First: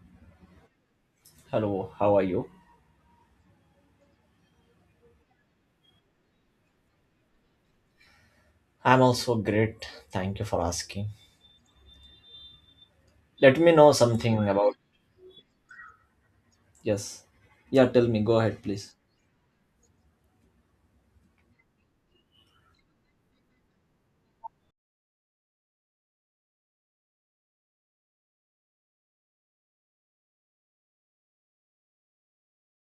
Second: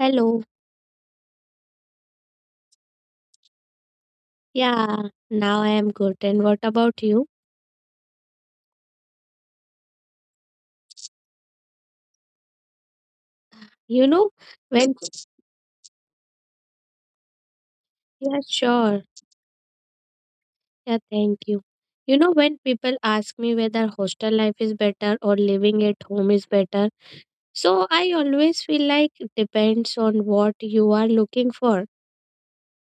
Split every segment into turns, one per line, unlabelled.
Hello.
Hello, how are you?
Yeah, now I am good. And what about you?
I'm also great. Thank you for asking. Let me know
You know,
something about.
when,
Yes. Yeah, tell me.
yeah,
Go ahead, please.
sure. Yeah, thank you. You know, when people ask me whether hostel life is better or living at home is better, so I always feel like it depends on what you are looking for.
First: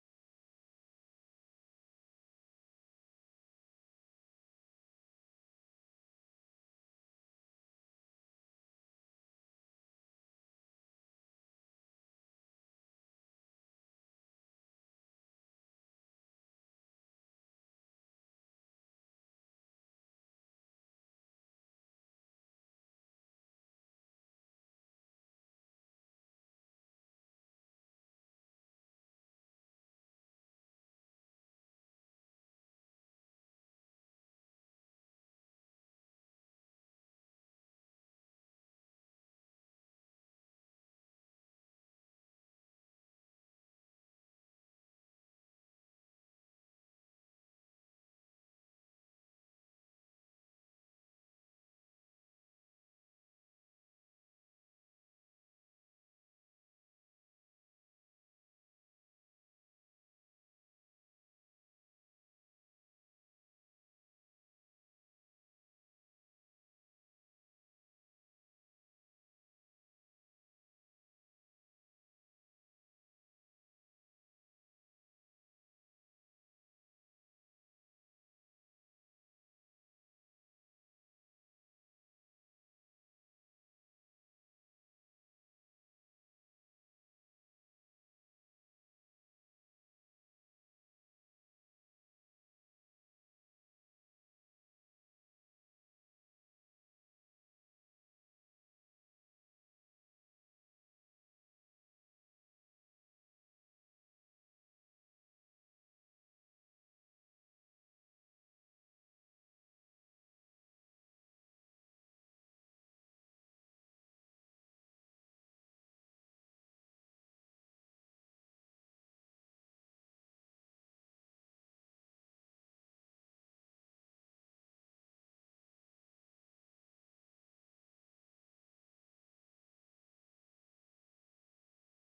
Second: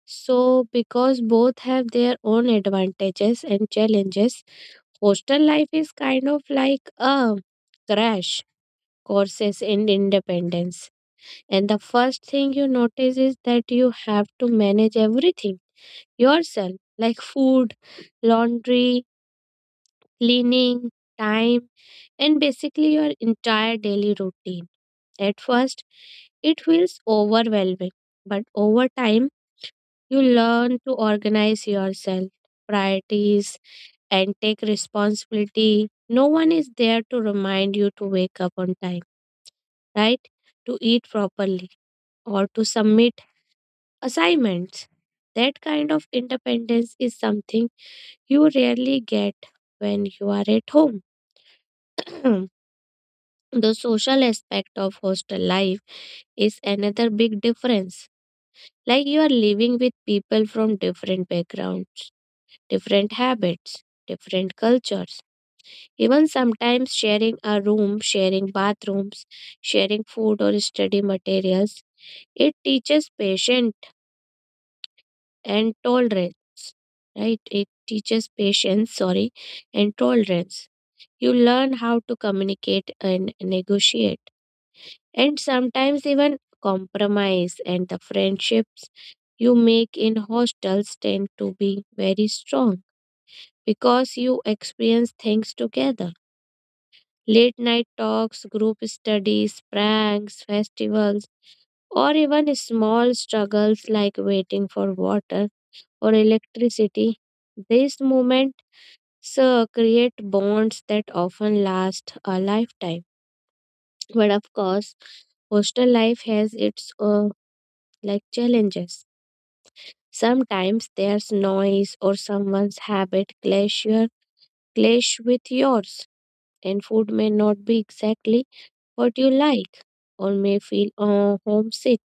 So, because both have their own advantages and challenges, hostel life is kind of like a crash courses in independence. And the first thing you notice is that you have to manage everything yourself, like food, laundry, cleaning, time, and basically your entire daily routine. At first, it feels overwhelming, but over time, you learn to organize yourself, priorities, and take responsibility. No one is there to remind you to wake up on time, right? To eat properly or to submit assignments. That kind of independence is something you rarely get when you are at home. The social aspect of hostel life is another big difference. Like you are living with people from different backgrounds, different habits, different cultures. Even sometimes sharing a room, sharing bathrooms, sharing food or study materials. It teaches patience and tolerance, right? It teaches patience, sorry, and tolerance. You learn how to communicate and negotiate, and sometimes even compromise. And the friendships you make in hostels tend to be very strong because you experience things together. Late night talks, group studies, pranks, festivals, or even small struggles like waiting for water or electricity. These moments create bonds that often last a lifetime. But of course, hostel life has its like challenges. Sometimes there's noise or someone's habit clash with yours, and food may not be exactly what you like or may feel homesick,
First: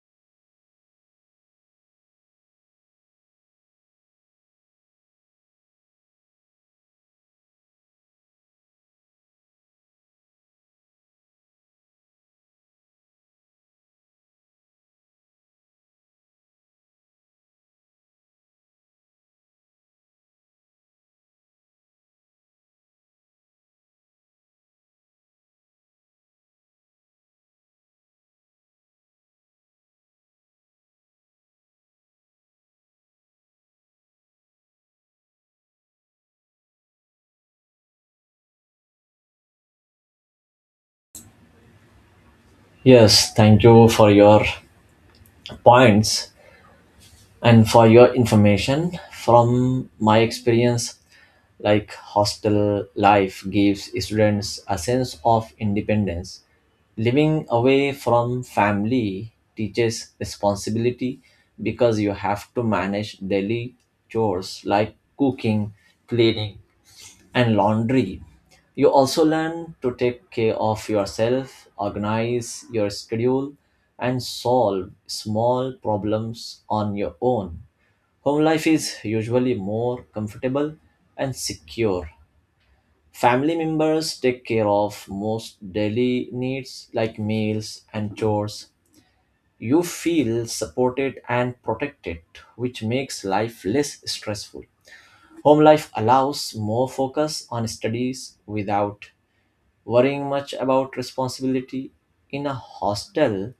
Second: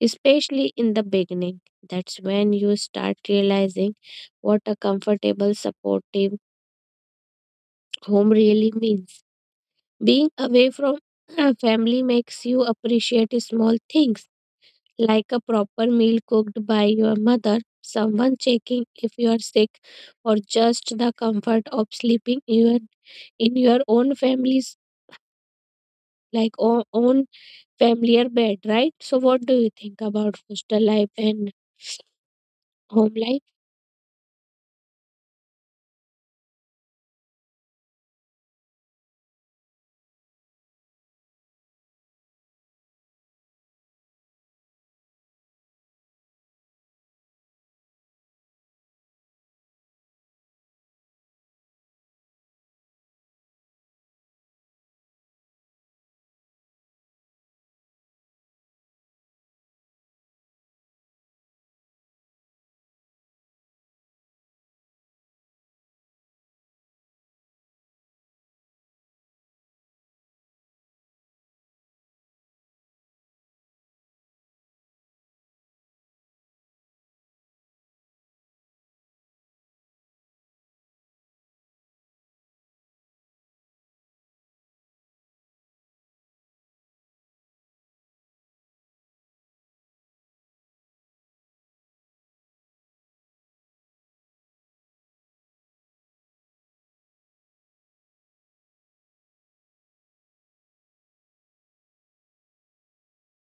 especially in the beginning. That's when you start realizing what a comfortable, supportive home really means. Being away from family makes you appreciate small things like a proper meal cooked by your mother, someone checking if you are sick, or just the comfort of sleeping your in your own own familiar bed, right? So, what do you think about foster life and home life?
Yes, thank you for your points and for your information. From my experience, like hostel life gives students a sense of independence. Living away from family teaches responsibility because you have to manage daily chores like cooking, cleaning, and laundry. You also learn to take care of yourself, organize your schedule, and solve small problems on your own. Home life is usually more comfortable and secure. Family members take care of most daily needs like meals and chores. You feel supported and protected, which makes life less stressful. Home life allows more focus on studies without worrying much about responsibility. In a hostel,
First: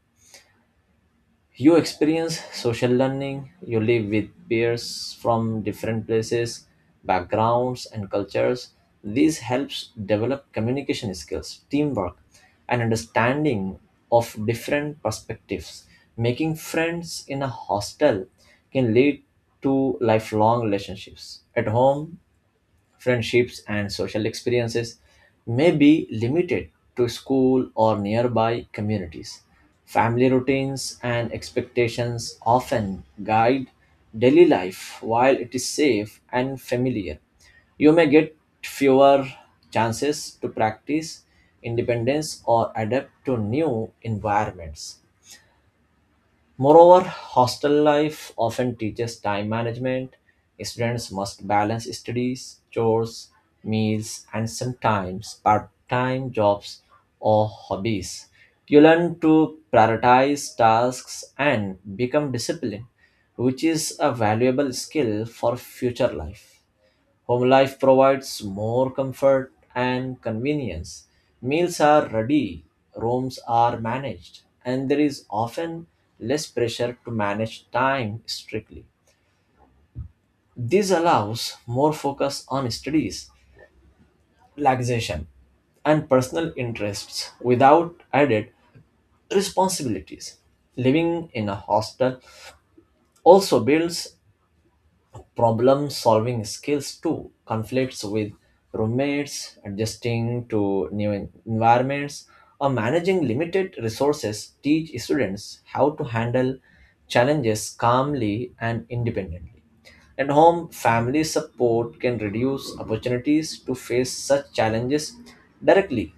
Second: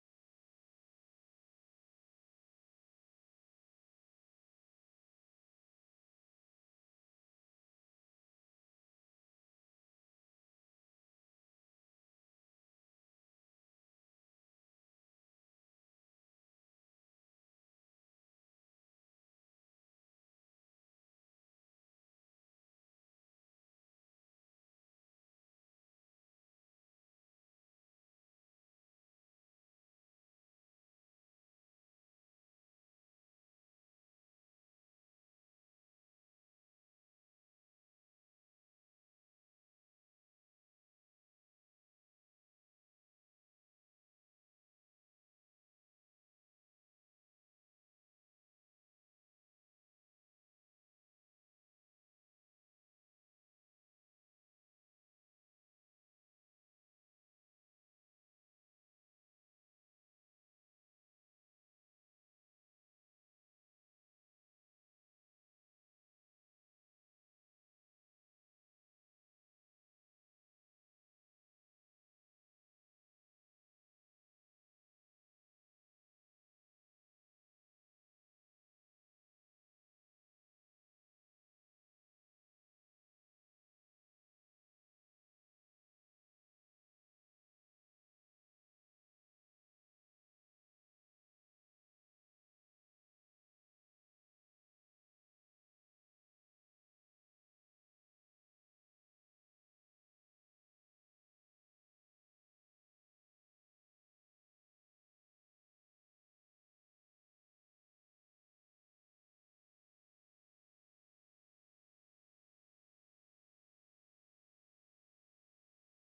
you experience social learning, you live with peers from different places, backgrounds, and cultures. This helps develop communication skills, teamwork, and understanding of different perspectives. Making friends in a hostel can lead to lifelong relationships. At home, friendships, and social experiences may be limited to school or nearby communities. Family routines and expectations often guide daily life while it is safe and familiar. You may get fewer chances to practice independence or adapt to new environments. Moreover, hostel life often teaches time management. Students must balance studies, chores, meals, and sometimes part time jobs or hobbies. You learn to prioritize tasks and become disciplined, which is a valuable skill for future life. Home life provides more comfort and convenience. Meals are ready, rooms are managed, and there is often less pressure to manage time strictly. This allows more focus on studies, relaxation, and personal interests without added responsibilities. Living in a hostel also builds problem solving skills too. Conflicts with roommates, adjusting to new environments, or managing limited resources teach students how to handle challenges calmly and independently. At home, family support can reduce opportunities to face such challenges directly.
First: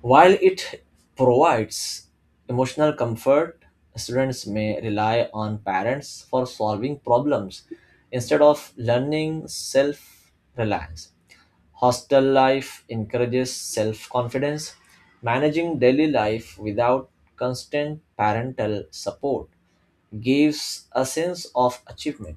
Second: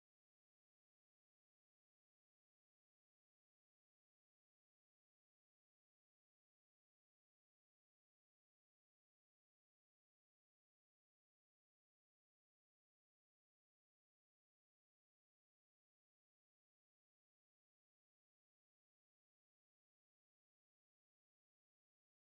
While it provides emotional comfort, students may rely on parents for solving problems instead of learning self reliance. Hostel life encourages self confidence. Managing daily life without constant parental support gives a sense of achievement.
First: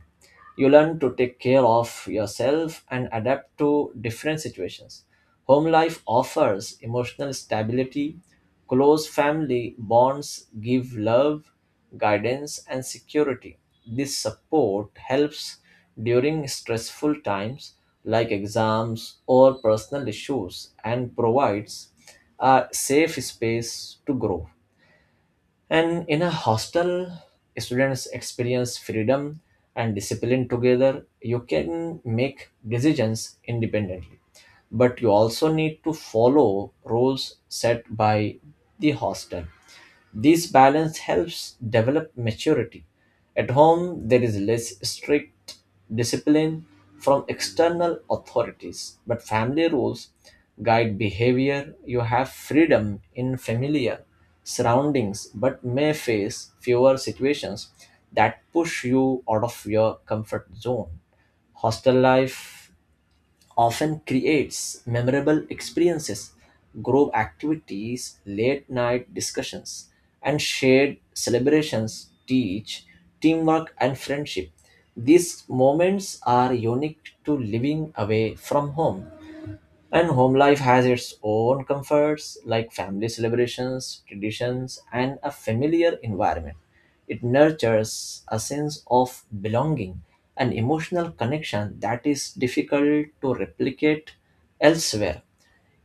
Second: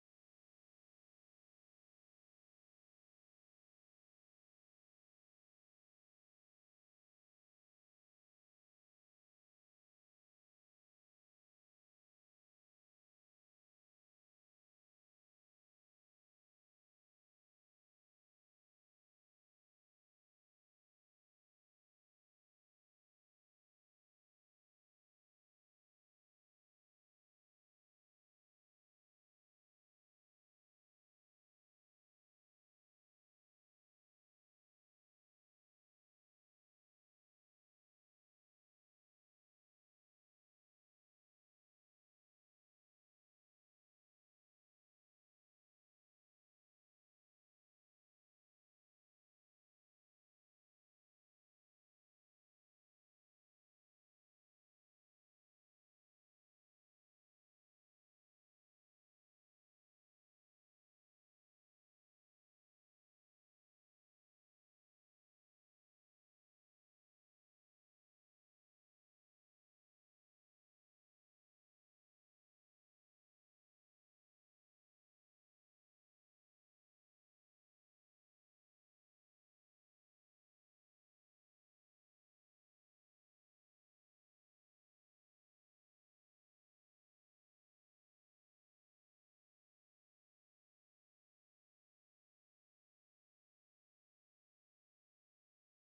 You learn to take care of yourself and adapt to different situations. Home life offers emotional stability. Close family bonds give love, guidance, and security. This support helps during stressful times like exams or personal issues and provides a safe space to grow. And in a hostel, students experience freedom and discipline together. You can make decisions independently, but you also need to follow rules set by the hostel. This balance helps develop maturity. At home, there is less strict discipline from external authorities, but family rules guide behavior. You have freedom in familiar surroundings, but may face fewer situations that push you out of your comfort zone. Hostel life often creates memorable experiences. Group activities, late night discussions, and shared celebrations teach teamwork and friendship. These moments are unique to living away from home, and home life has its own comforts like family celebrations, traditions, and a familiar environment. It nurtures a sense of belonging, an emotional connection that is difficult to replicate elsewhere.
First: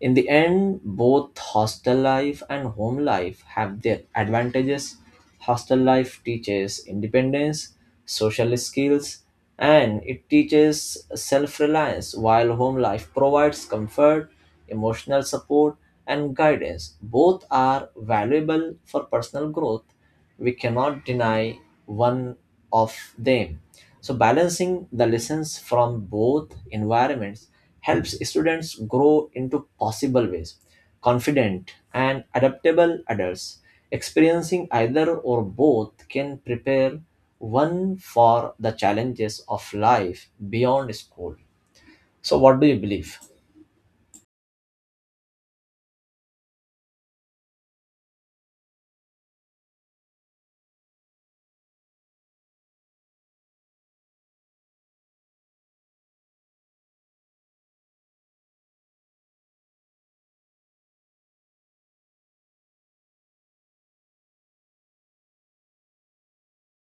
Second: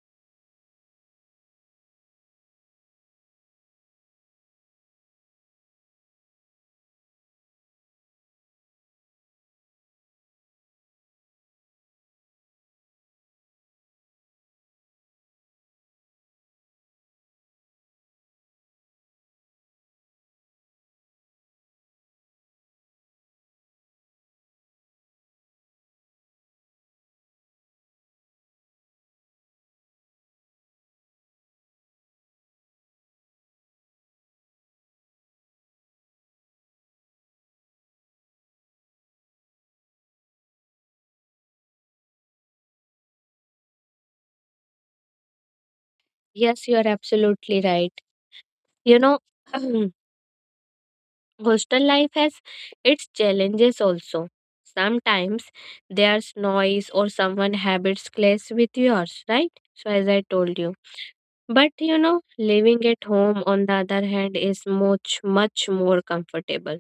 In the end, both hostel life and home life have their advantages. Hostel life teaches independence, social skills, and it teaches self reliance, while home life provides comfort, emotional support, and guidance. Both are valuable for personal growth. We cannot deny one of them. So balancing the lessons from both environments helps students grow into possible ways, confident and adaptable adults. Experiencing either or both can prepare one for the challenges of life beyond school. So what do you believe?
Yes, you are absolutely right. You know, hostel life has its challenges also. Sometimes there's noise or someone habits clash with yours, right? So as I told you. But you know, living at home on the other hand is much more comfortable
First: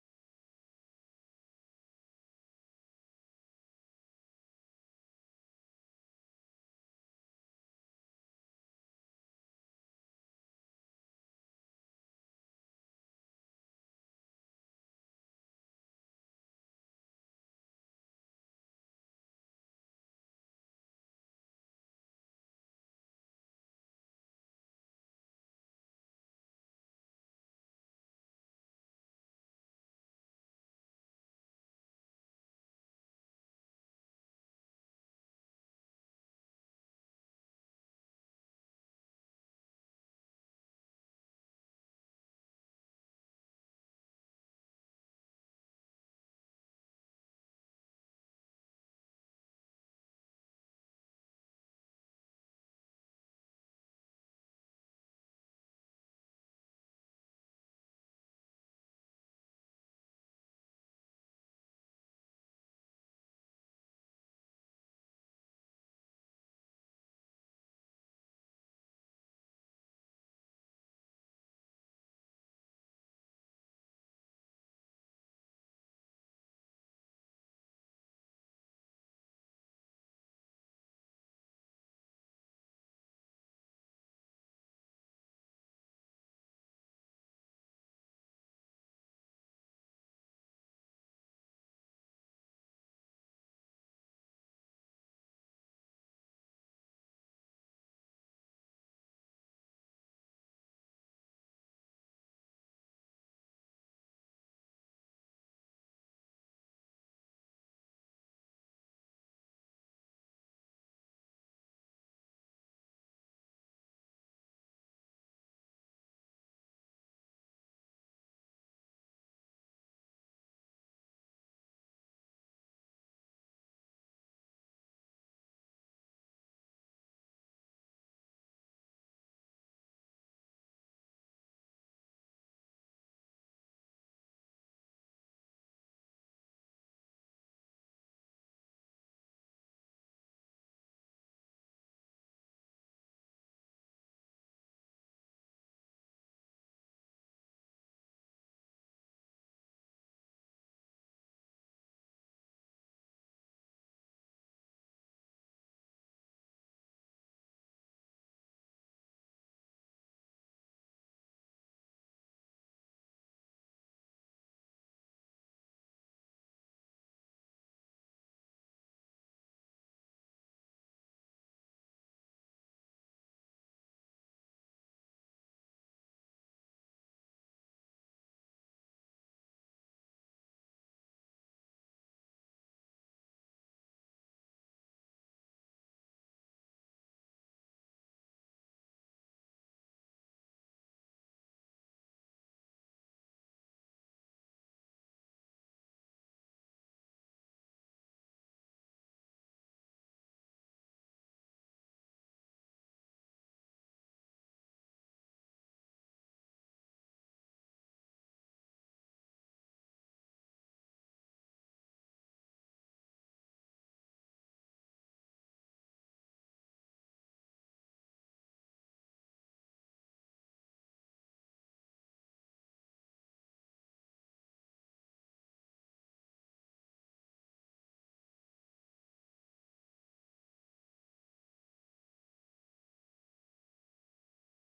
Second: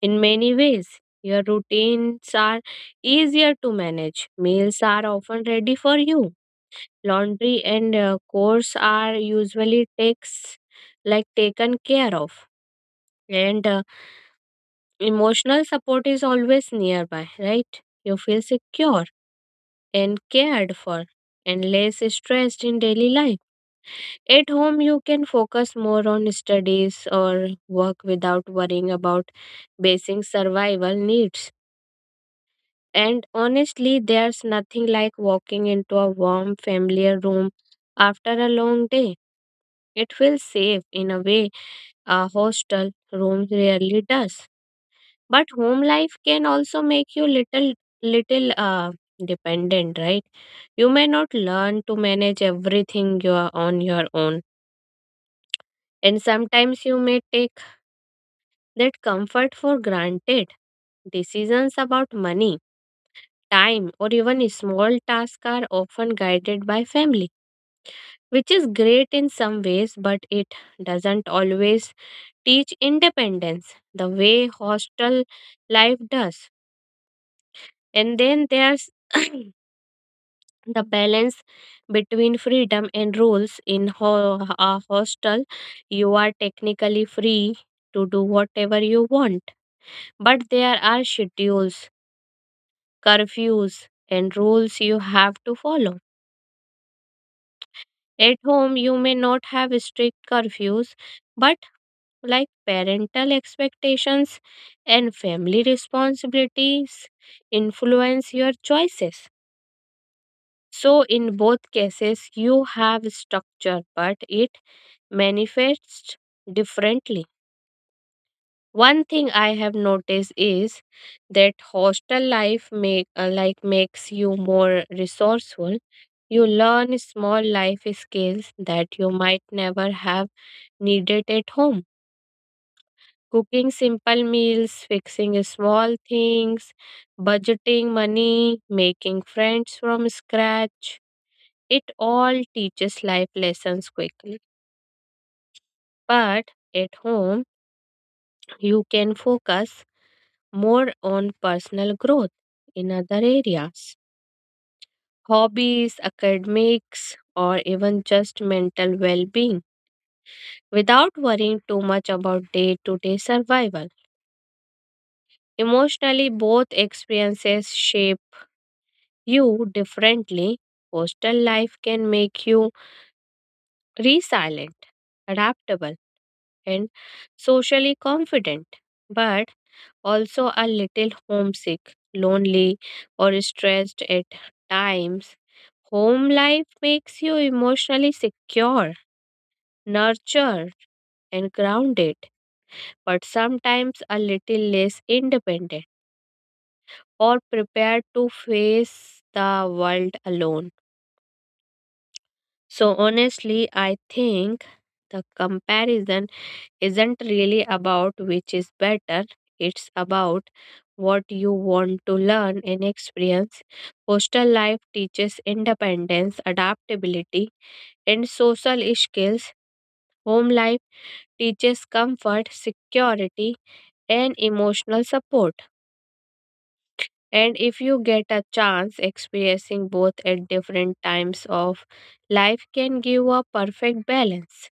in many ways. Your routines are easier to manage. Meals are often ready for you. Laundry and chores are usually takes like taken care of. And emotional support is always nearby, right? You feel secure and cared for and less stressed in daily life. At home, you can focus more on studies or work without worrying about basic survival needs. And honestly, there's nothing like walking into a warm, familiar room after a long day. It feels safe in a way a hostel room rarely does. But home life can also make you little dependent, right? You may not learn to manage everything you are on your own. And sometimes you may take that comfort for granted. Decisions about money, time, or even small tasks are often guided by family, which is great in some ways, but it doesn't always teach independence the way hostel life does. And then there's the balance between freedom and rules in a hostel. You are technically free to do whatever you want, but there are schedules, curfews, and rules you have to follow. At home, you may not have strict curfews, but like parental expectations and family responsibilities influence your choices. So, in both cases, you have structure, but it manifests differently. One thing I have noticed is that hostel life makes you more resourceful. You learn small life skills that you might never have needed at home. Cooking simple meals, fixing small things, budgeting money, making friends from scratch. It all teaches life lessons quickly. But at home, you can focus more on personal growth in other areas, hobbies, academics, or even just mental well being, without worrying too much about day to day survival. Emotionally, both experiences shape you differently. Hostel life can make you resilient, adaptable, and socially confident, but also a little homesick, lonely, or stressed at times. Home life makes you emotionally secure, nurtured, and grounded, but sometimes a little less independent or prepared to face the world alone. So, honestly, I think the comparison isn't really about which is better, it's about what you want to learn and experience. Hostel life teaches independence, adaptability, and social skills. Home life teaches comfort, security, and emotional support. And if you get a chance, experiencing both at different times of life can give a perfect balance.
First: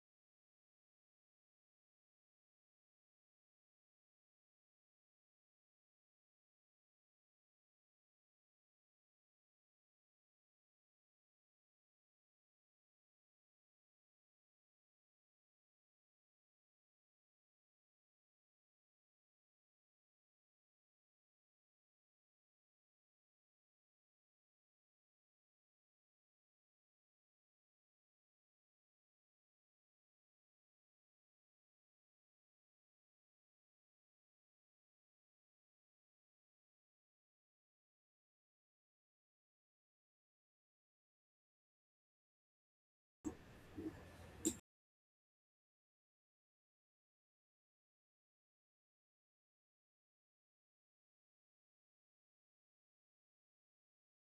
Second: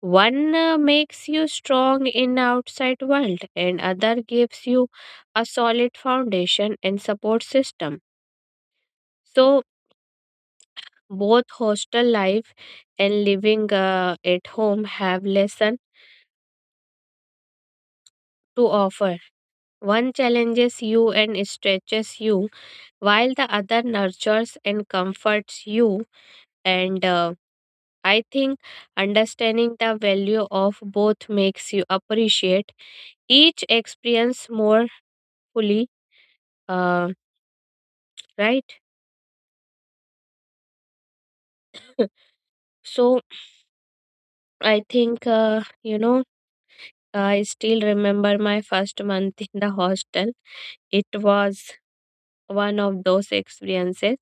One makes you strong in outside world and other gives you a solid foundation and support system. So both hostel life and living at home have lesson to offer. One challenges you and stretches you while the other nurtures and comforts you, and I think understanding the value of both makes you appreciate each experience more fully. Um, right? So I think, you know, I still remember my first month in the hostel. It was one of those experiences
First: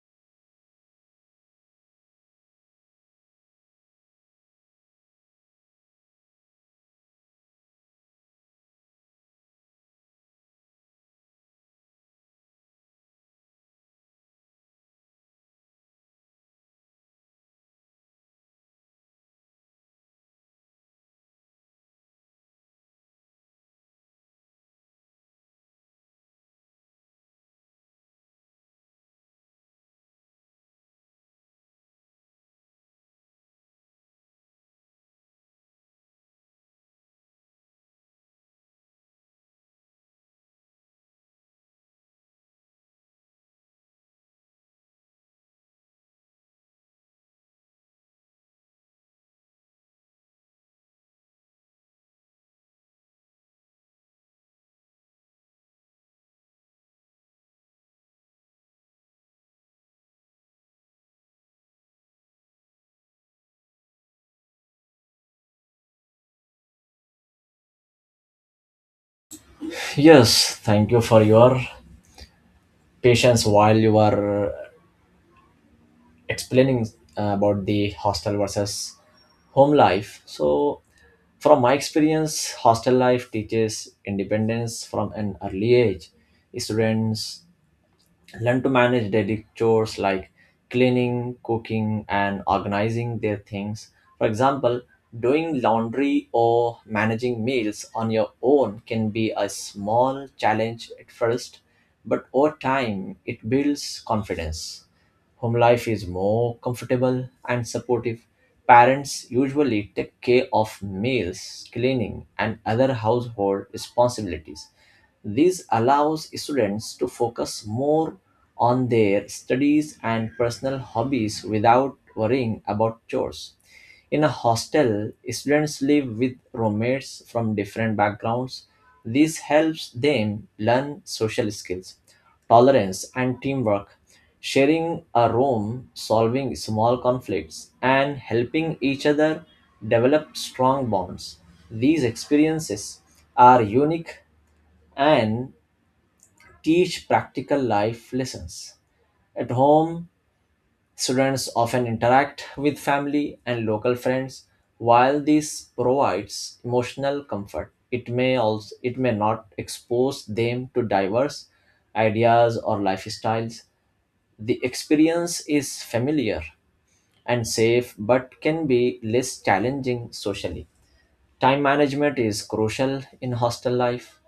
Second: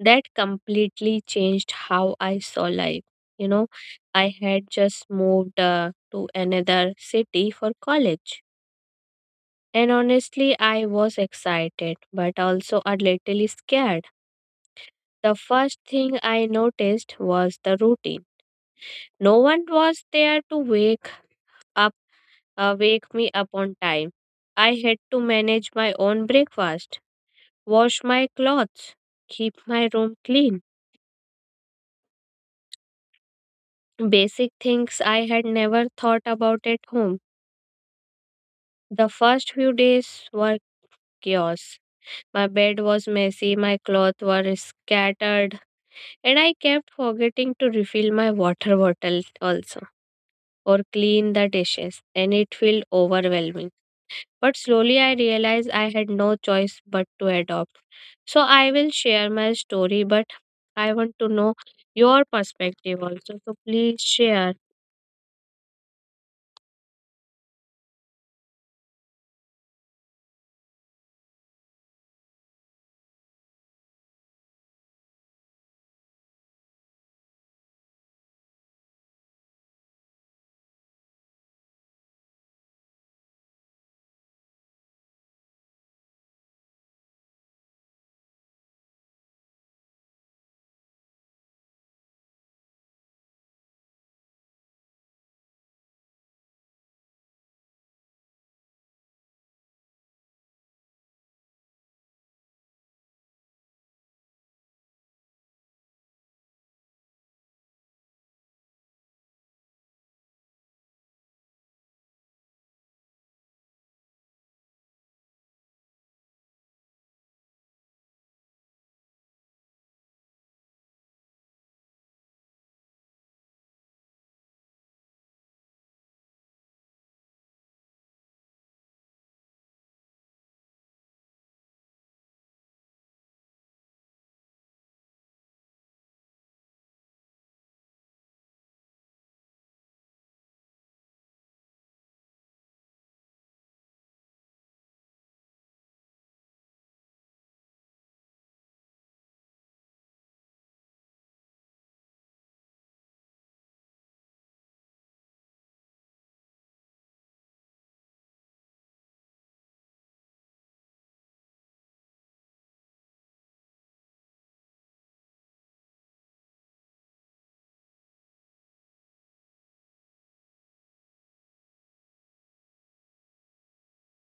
that completely changed how I saw life. You know, I had just moved to another city for college. And honestly, I was excited, but also a little scared. The first thing I noticed was the routine. No one was there to up wake me up on time. I had to manage my own breakfast, wash my clothes, keep my room clean. Basic things I had never thought about at home. The first few days were chaos. My bed was messy, my clothes were scattered, and I kept forgetting to refill my water bottle also or clean the dishes, and it felt overwhelming. But slowly I realized I had no choice but to adopt. So I will share my story, but I want to know your perspective also. So please share.
Yes, thank you for your patience while you are explaining about the hostel versus home life. So, from my experience, hostel life teaches independence from an early age. Students learn to manage daily chores like cleaning, cooking, and organizing their things. For example, doing laundry or managing meals on your own can be a small challenge at first, but over time it builds confidence. Home life is more comfortable and supportive. Parents usually take care of meals, cleaning, and other household responsibilities. This allows students to focus more on their studies and personal hobbies without worrying about chores. In a hostel, students live with roommates from different backgrounds. This helps them learn social skills, tolerance and teamwork. Sharing a room, solving small conflicts, and helping each other develop strong bonds. These experiences are unique and teach practical life lessons. At home, students often interact with family and local friends. While this provides emotional comfort, it may not expose them to diverse ideas or lifestyles. The experience is familiar and safe, but can be less challenging socially. Time management is crucial in hostel life.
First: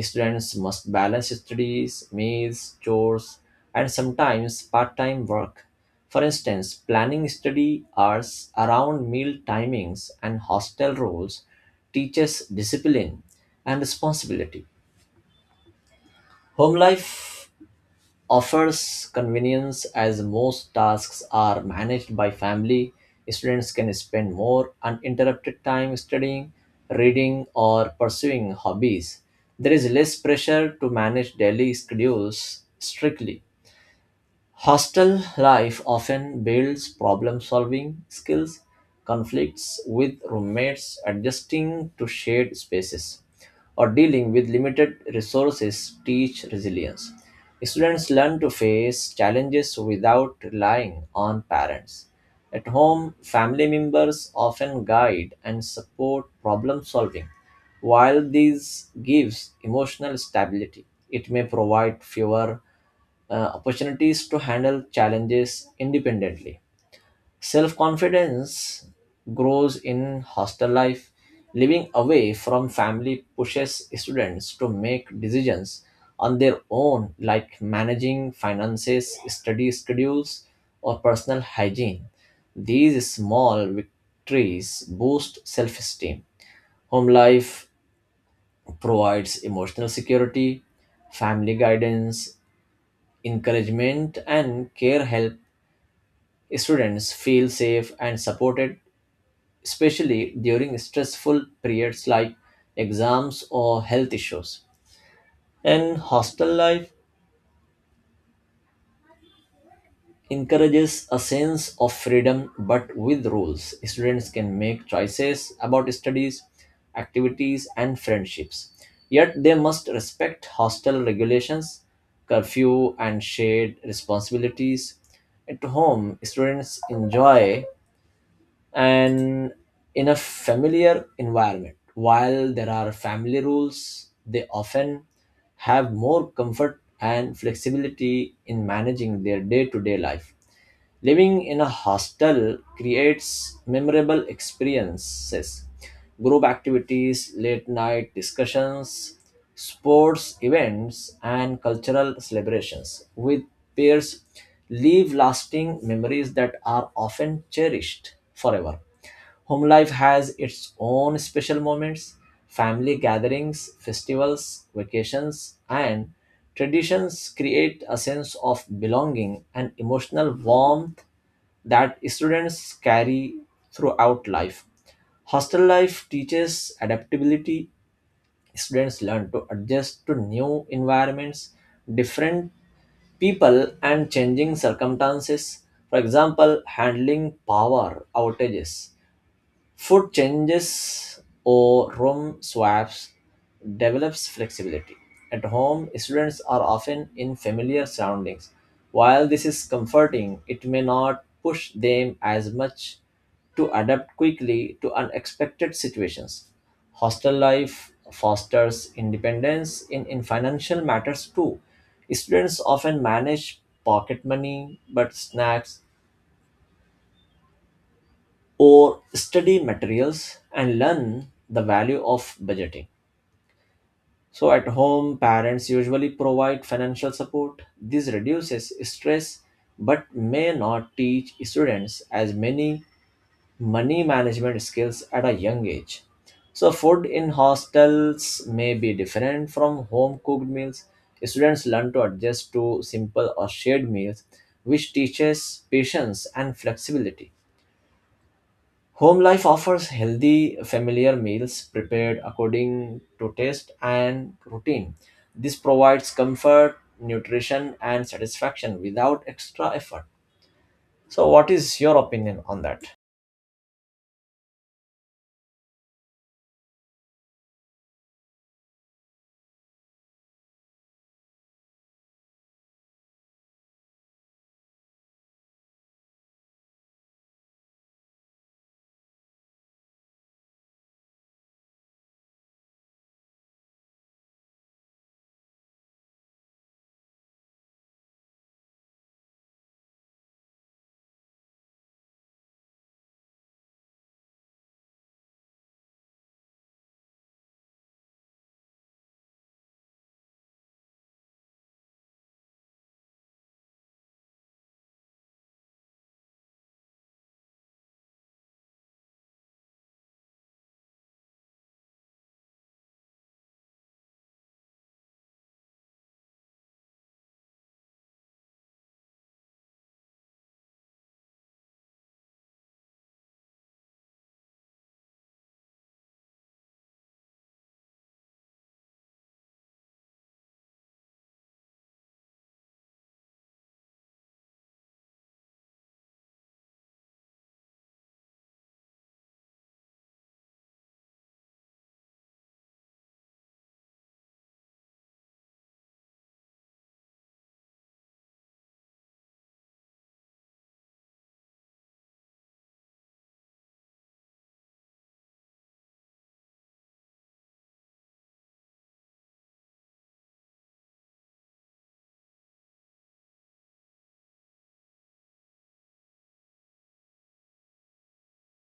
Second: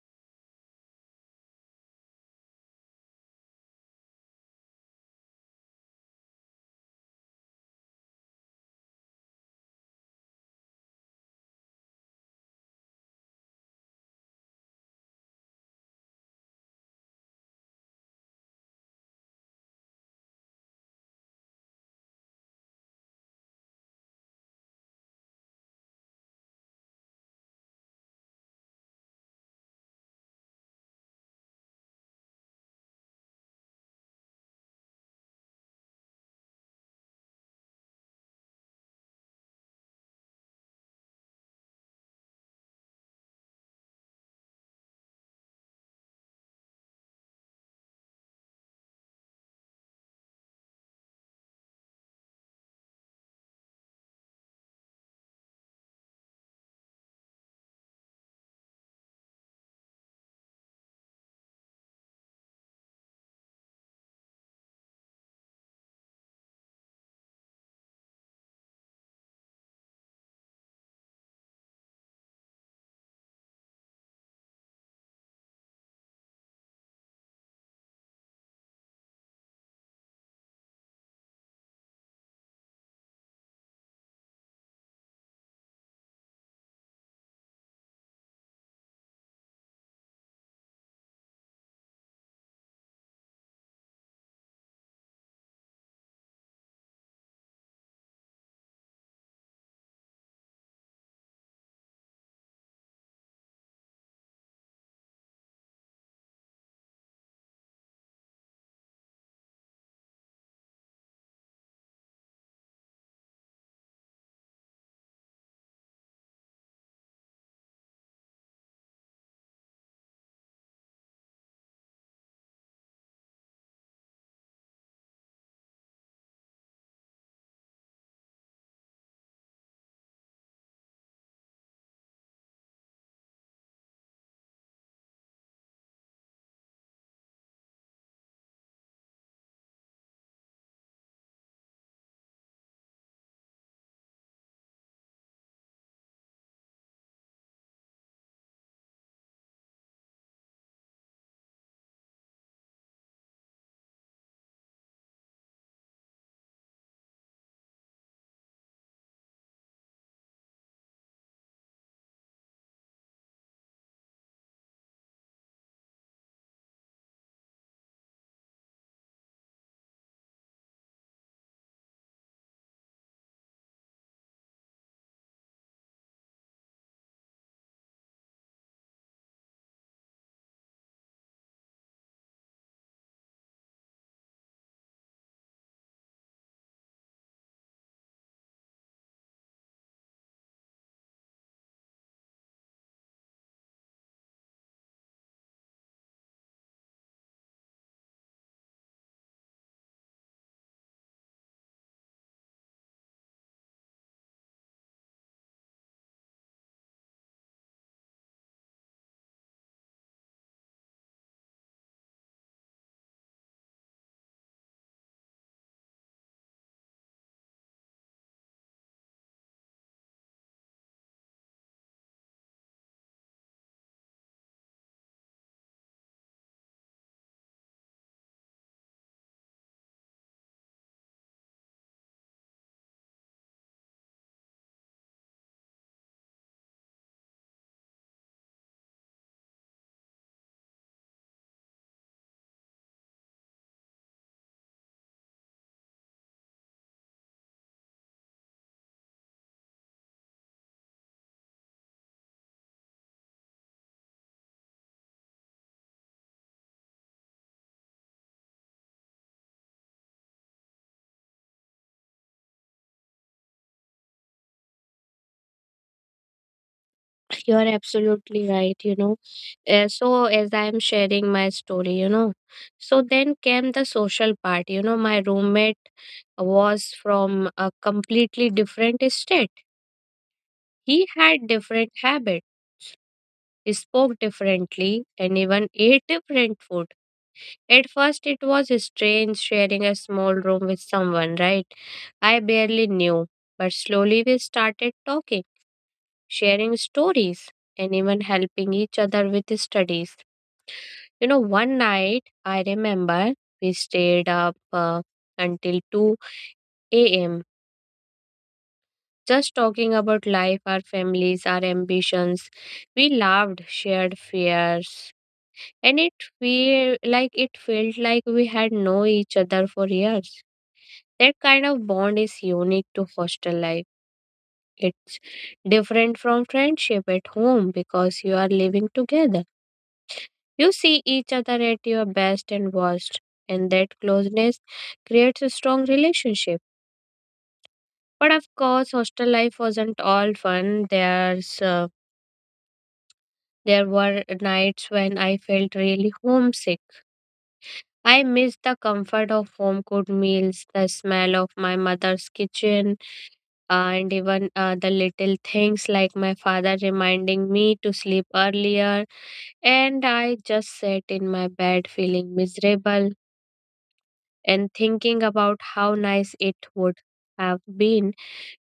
Students must balance studies, meals, chores, and sometimes part time work. For instance, planning study hours around meal timings and hostel rules teaches discipline and responsibility. Home life offers convenience as most tasks are managed by family. Students can spend more uninterrupted time studying, reading, or pursuing hobbies. There is less pressure to manage daily schedules strictly. Hostel life often builds problem solving skills. Conflicts with roommates, adjusting to shared spaces, or dealing with limited resources teach resilience. Students learn to face challenges without relying on parents. At home, family members often guide and support problem solving. While this gives emotional stability, it may provide fewer opportunities to handle challenges independently. Self confidence grows in hostel life. Living away from family pushes students to make decisions on their own, like managing finances, study schedules, or personal hygiene. These small victories boost self esteem. Home life provides emotional security. Family guidance, encouragement, and care help students feel safe and supported, especially during stressful periods like exams or health issues. And hostel life encourages a sense of freedom but with rules. Students can make choices about studies, activities, and friendships. Yet they must respect hostel regulations, curfew, and shared responsibilities. At home, students enjoy and in a familiar environment. While there are family rules, they often have more comfort and flexibility in managing their day to day life. Living in a hostel creates memorable experiences. Group activities, late night discussions, sports events, and cultural celebrations with peers leave lasting memories that are often cherished forever. Home life has its own special moments. Family gatherings, festivals, vacations, and traditions create a sense of belonging and emotional warmth that students carry throughout life. Hostel life teaches adaptability. Students learn to adjust to new environments, different people, and changing circumstances. For example, handling power outages, food changes or room swaps develops flexibility. At home, students are often in familiar surroundings. While this is comforting, it may not push them as much to adapt quickly to unexpected situations. Hostel life fosters independence in, financial matters too. Students often manage pocket money, but snacks or study materials, and learn the value of budgeting. So, at home, parents usually provide financial support. This reduces stress but may not teach students as many money management skills at a young age. So, food in hostels may be different from home cooked meals. Students learn to adjust to simple or shared meals, which teaches patience and flexibility. Home life offers healthy, familiar meals prepared according to taste and routine. This provides comfort, nutrition, and satisfaction without extra effort. So, what is your opinion on that?
You're absolutely right, you know. So as I am sharing my story, you know. So then came the social part, you know. My roommate was from a completely different state. He had different habit, spoke differently, and even ate different food. At first, it was strange sharing a small room with someone, right? I barely knew. But slowly we started talking, sharing stories, and even helping each other with studies. You know, one night, I remember we stayed up until 2 a.m. Just talking about life, our families, our ambitions. We laughed, shared fears, and it felt like we had known each other for years. That kind of bond is unique to hostel life. It's different from friendship at home because you are living together. You see each other at your best and worst, and that closeness creates a strong relationship. But of course, hostel life wasn't all fun. There were nights when I felt really homesick. I missed the comfort of home cooked meals, the smell of my mother's kitchen, and even the little things like my father reminding me to sleep earlier. And I just sat in my bed feeling miserable and thinking about how nice it would have been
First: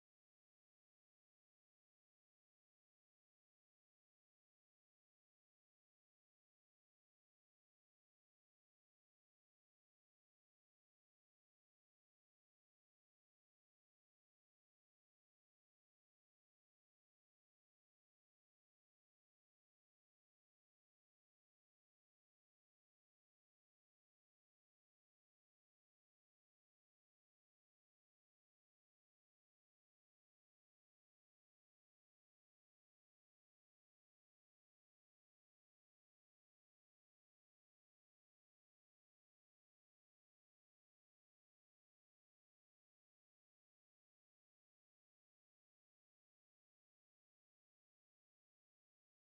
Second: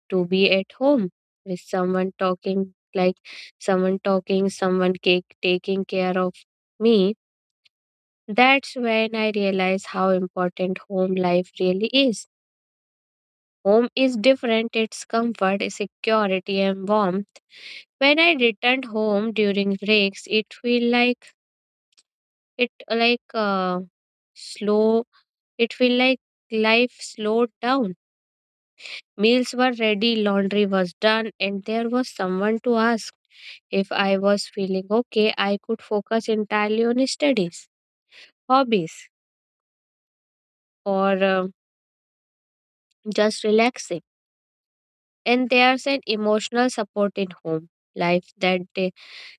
to be at home with someone talking, taking care of me. That's when I realized how important home life really is. Home is different, it's comfort, security, and warmth. When I returned home during breaks, it feel like it like slow. It feel like life slowed down. Meals were ready, laundry was done, and there was someone to ask if I was feeling okay. I could focus entirely on studies, hobbies, or just relaxing. And there's an emotional support in home life that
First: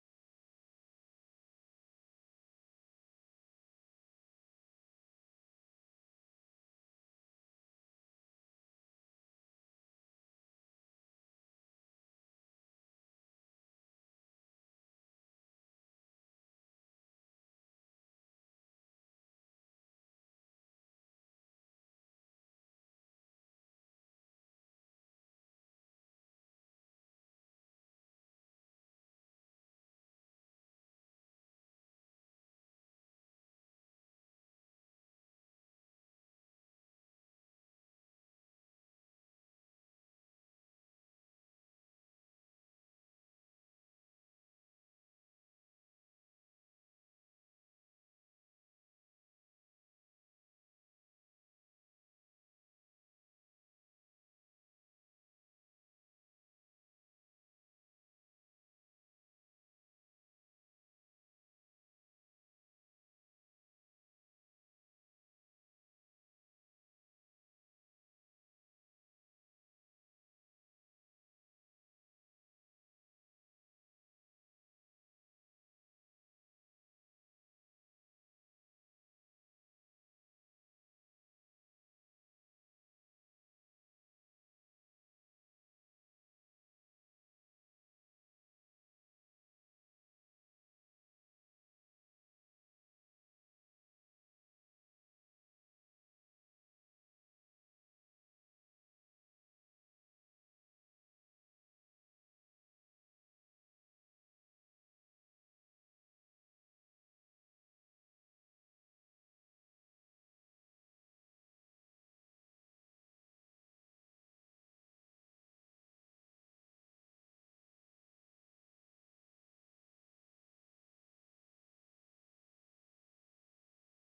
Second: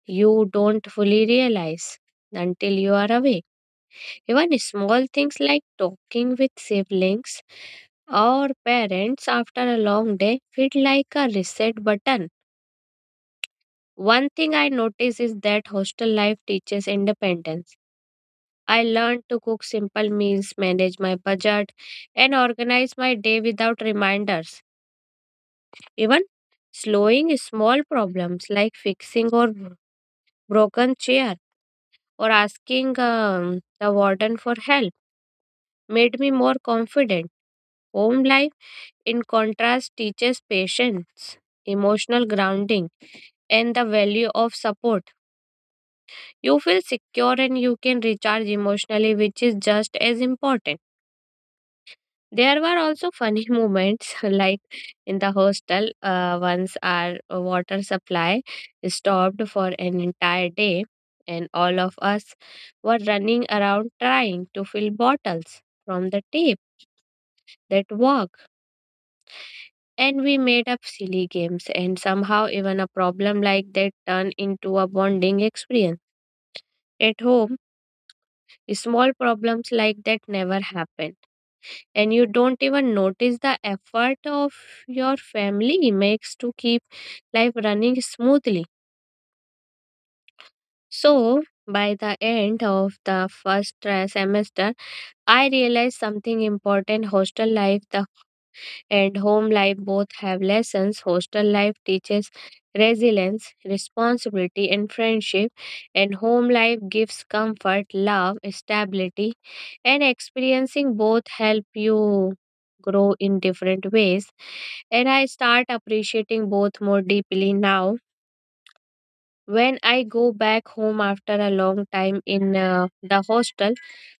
you don't fully realize until you are away. Even small things like talking with siblings or parents after a long day feel like a reset button. One thing I notice is that hostel life teaches independence. I learned to cook simple meals, manage my budget, and organize my day without reminders. Even slowing small problems like fixing or broken chair or asking the warden for help made me more confident. Home life, in contrast, teaches patience, emotional grounding, and the value of support. You feel secure and you can recharge emotionally, which is just as important. There were also funny moments like in the hostel. Once our water supply stopped for an entire day, and all of us were running around trying to fill bottles from the tape that worked. And we made up silly games, and somehow even a problem like that turned into a bonding experience. At home, small problems like that never happen, and you don't even notice the effort of your family makes to keep life running smoothly. So, by the end of the first semester, I realized something important. Hostel life The and home life both have lessons. Hostel life teaches resilience, responsibility, and friendship, and home life gives comfort, love, stability, and experiencing both help you grow in different ways. And I start appreciating both more deeply now. When I go back home after a long time in the hostel,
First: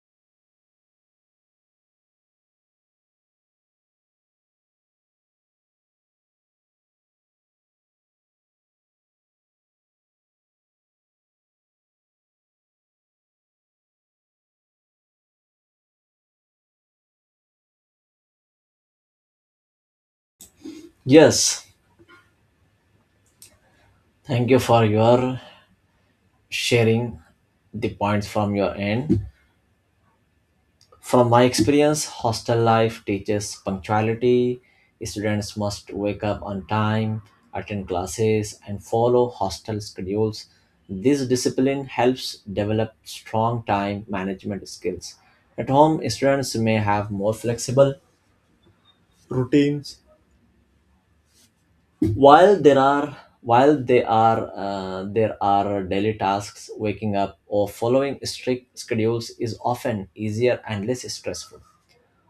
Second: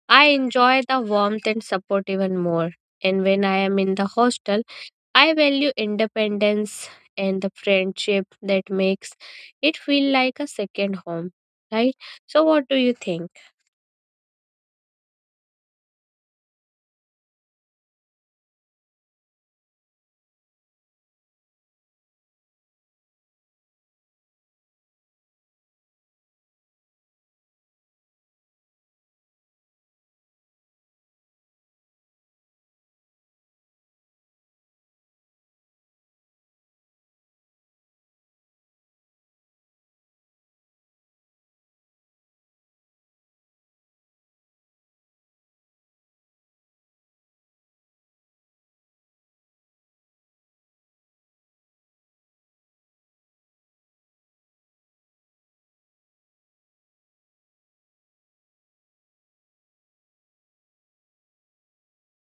I enjoy the warmth and support even more. And when I am in the hostel, I value independence and the friendship that makes it feel like a second home, right? So, what do you think?
Yes, thank you for your sharing the points from your end. From my experience, hostel life teaches punctuality. Students must wake up on time, attend classes, and follow hostel schedules. This discipline helps develop strong time management skills. At home, students may have more flexible routines. While there are while they are there are daily tasks, waking up or following strict schedules is often easier and less stressful.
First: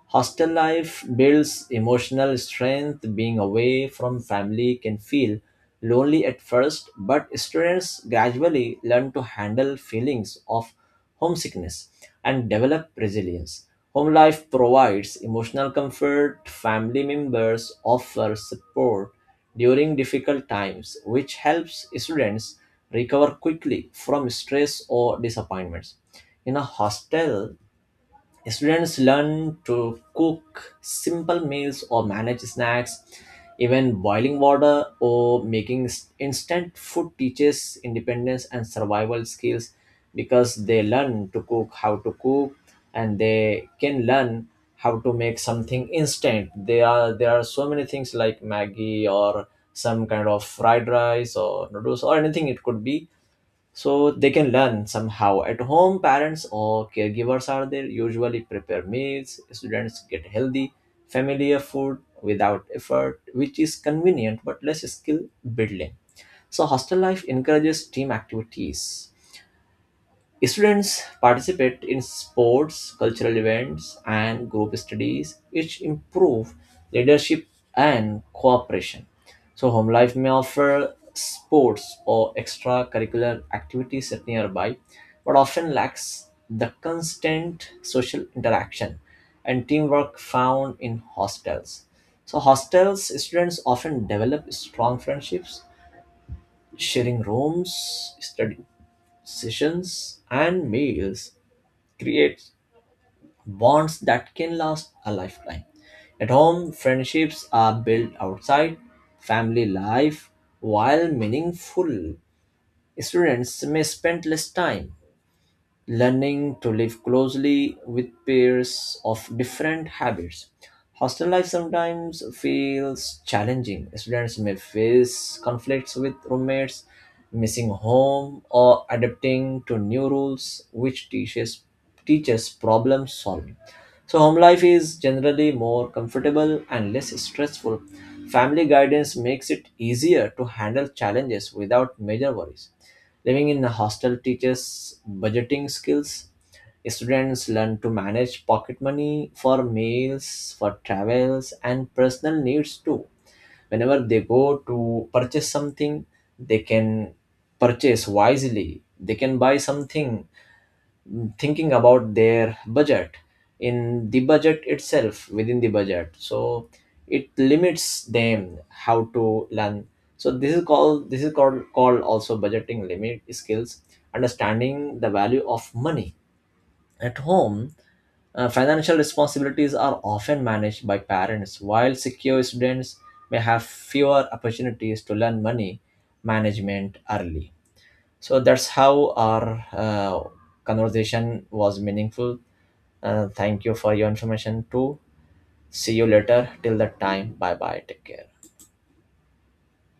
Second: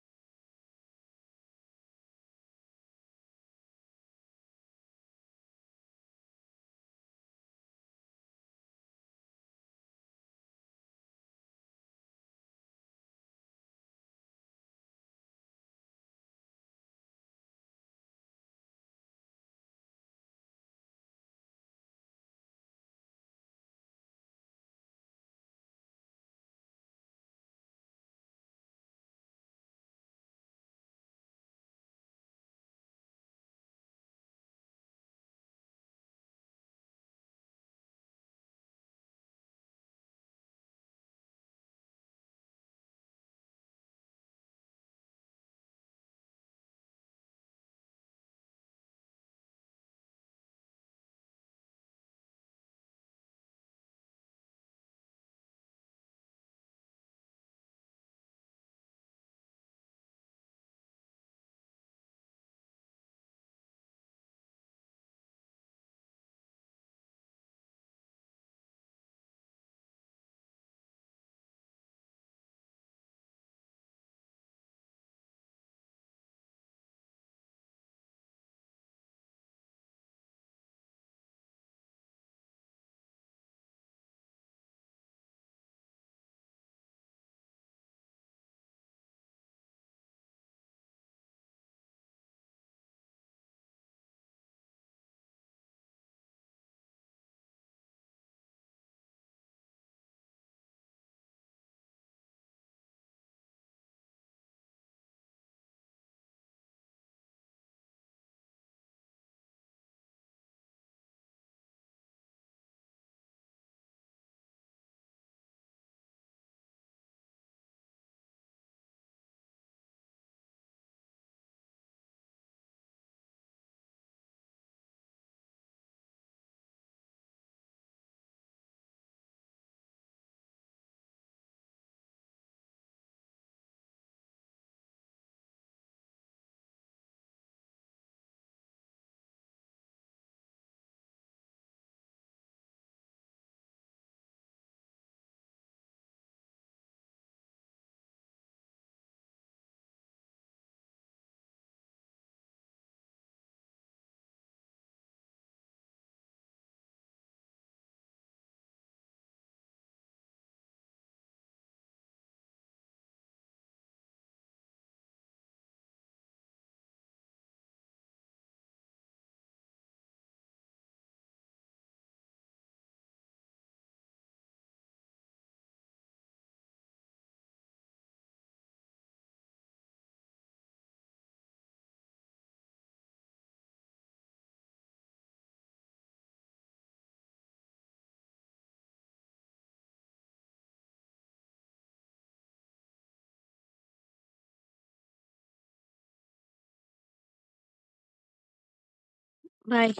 Hostel life builds emotional strength. Being away from family can feel lonely at first, but students gradually learn to handle feelings of homesickness and develop resilience. Home life provides emotional comfort. Family members offer support during difficult times, which helps students recover quickly from stress or disappointments. In a hostel, students learn to cook simple meals or manage snacks. Even boiling water or making instant food teaches independence and survival skills, because they learn to cook, how to cook, and they can learn how to make something instant. There are so many things like Maggie or some kind of fried rice or noodles or anything it could be, so they can learn somehow. At home, parents or caregivers are there, usually prepare meals. Students get healthy familiar food without effort, which is convenient but less skill building. So hostel life encourages team activities. Students participate in sports, cultural events, and group studies, which improve leadership and cooperation. So, home life may offer sports or extracurricular activities at nearby, but often lacks the constant social interaction and teamwork found in hostels. So, hostels students often develop strong friendships. Sharing rooms, study sessions, and meals creates bonds that can last a lifetime. At home, friendships are built outside family life, while meaningful, students may spend less time learning to live closely with peers of different habits. Hostel life sometimes feels challenging. Students may face conflicts with roommates, missing home, or adapting to new rules, which teaches problem solving. So home life is generally more comfortable and less stressful. Family guidance makes it easier to handle challenges without major worries. Living in a hostel teaches budgeting skills. Students learn to manage pocket money for meals, for travels, and personal needs too. Whenever they go to purchase something, they can purchase wisely. They can buy something thinking about their budget, in the budget itself, within the budget, so it limits them how to learn. So this is called, this is called also budgeting limit skills, understanding the value of money. At home, financial responsibilities are often managed by parents, while secure, students may have fewer opportunities to learn money management early. So that's how our conversation was meaningful. Thank you for your information too. See you later. Till that time, bye bye. Take care.
Bye.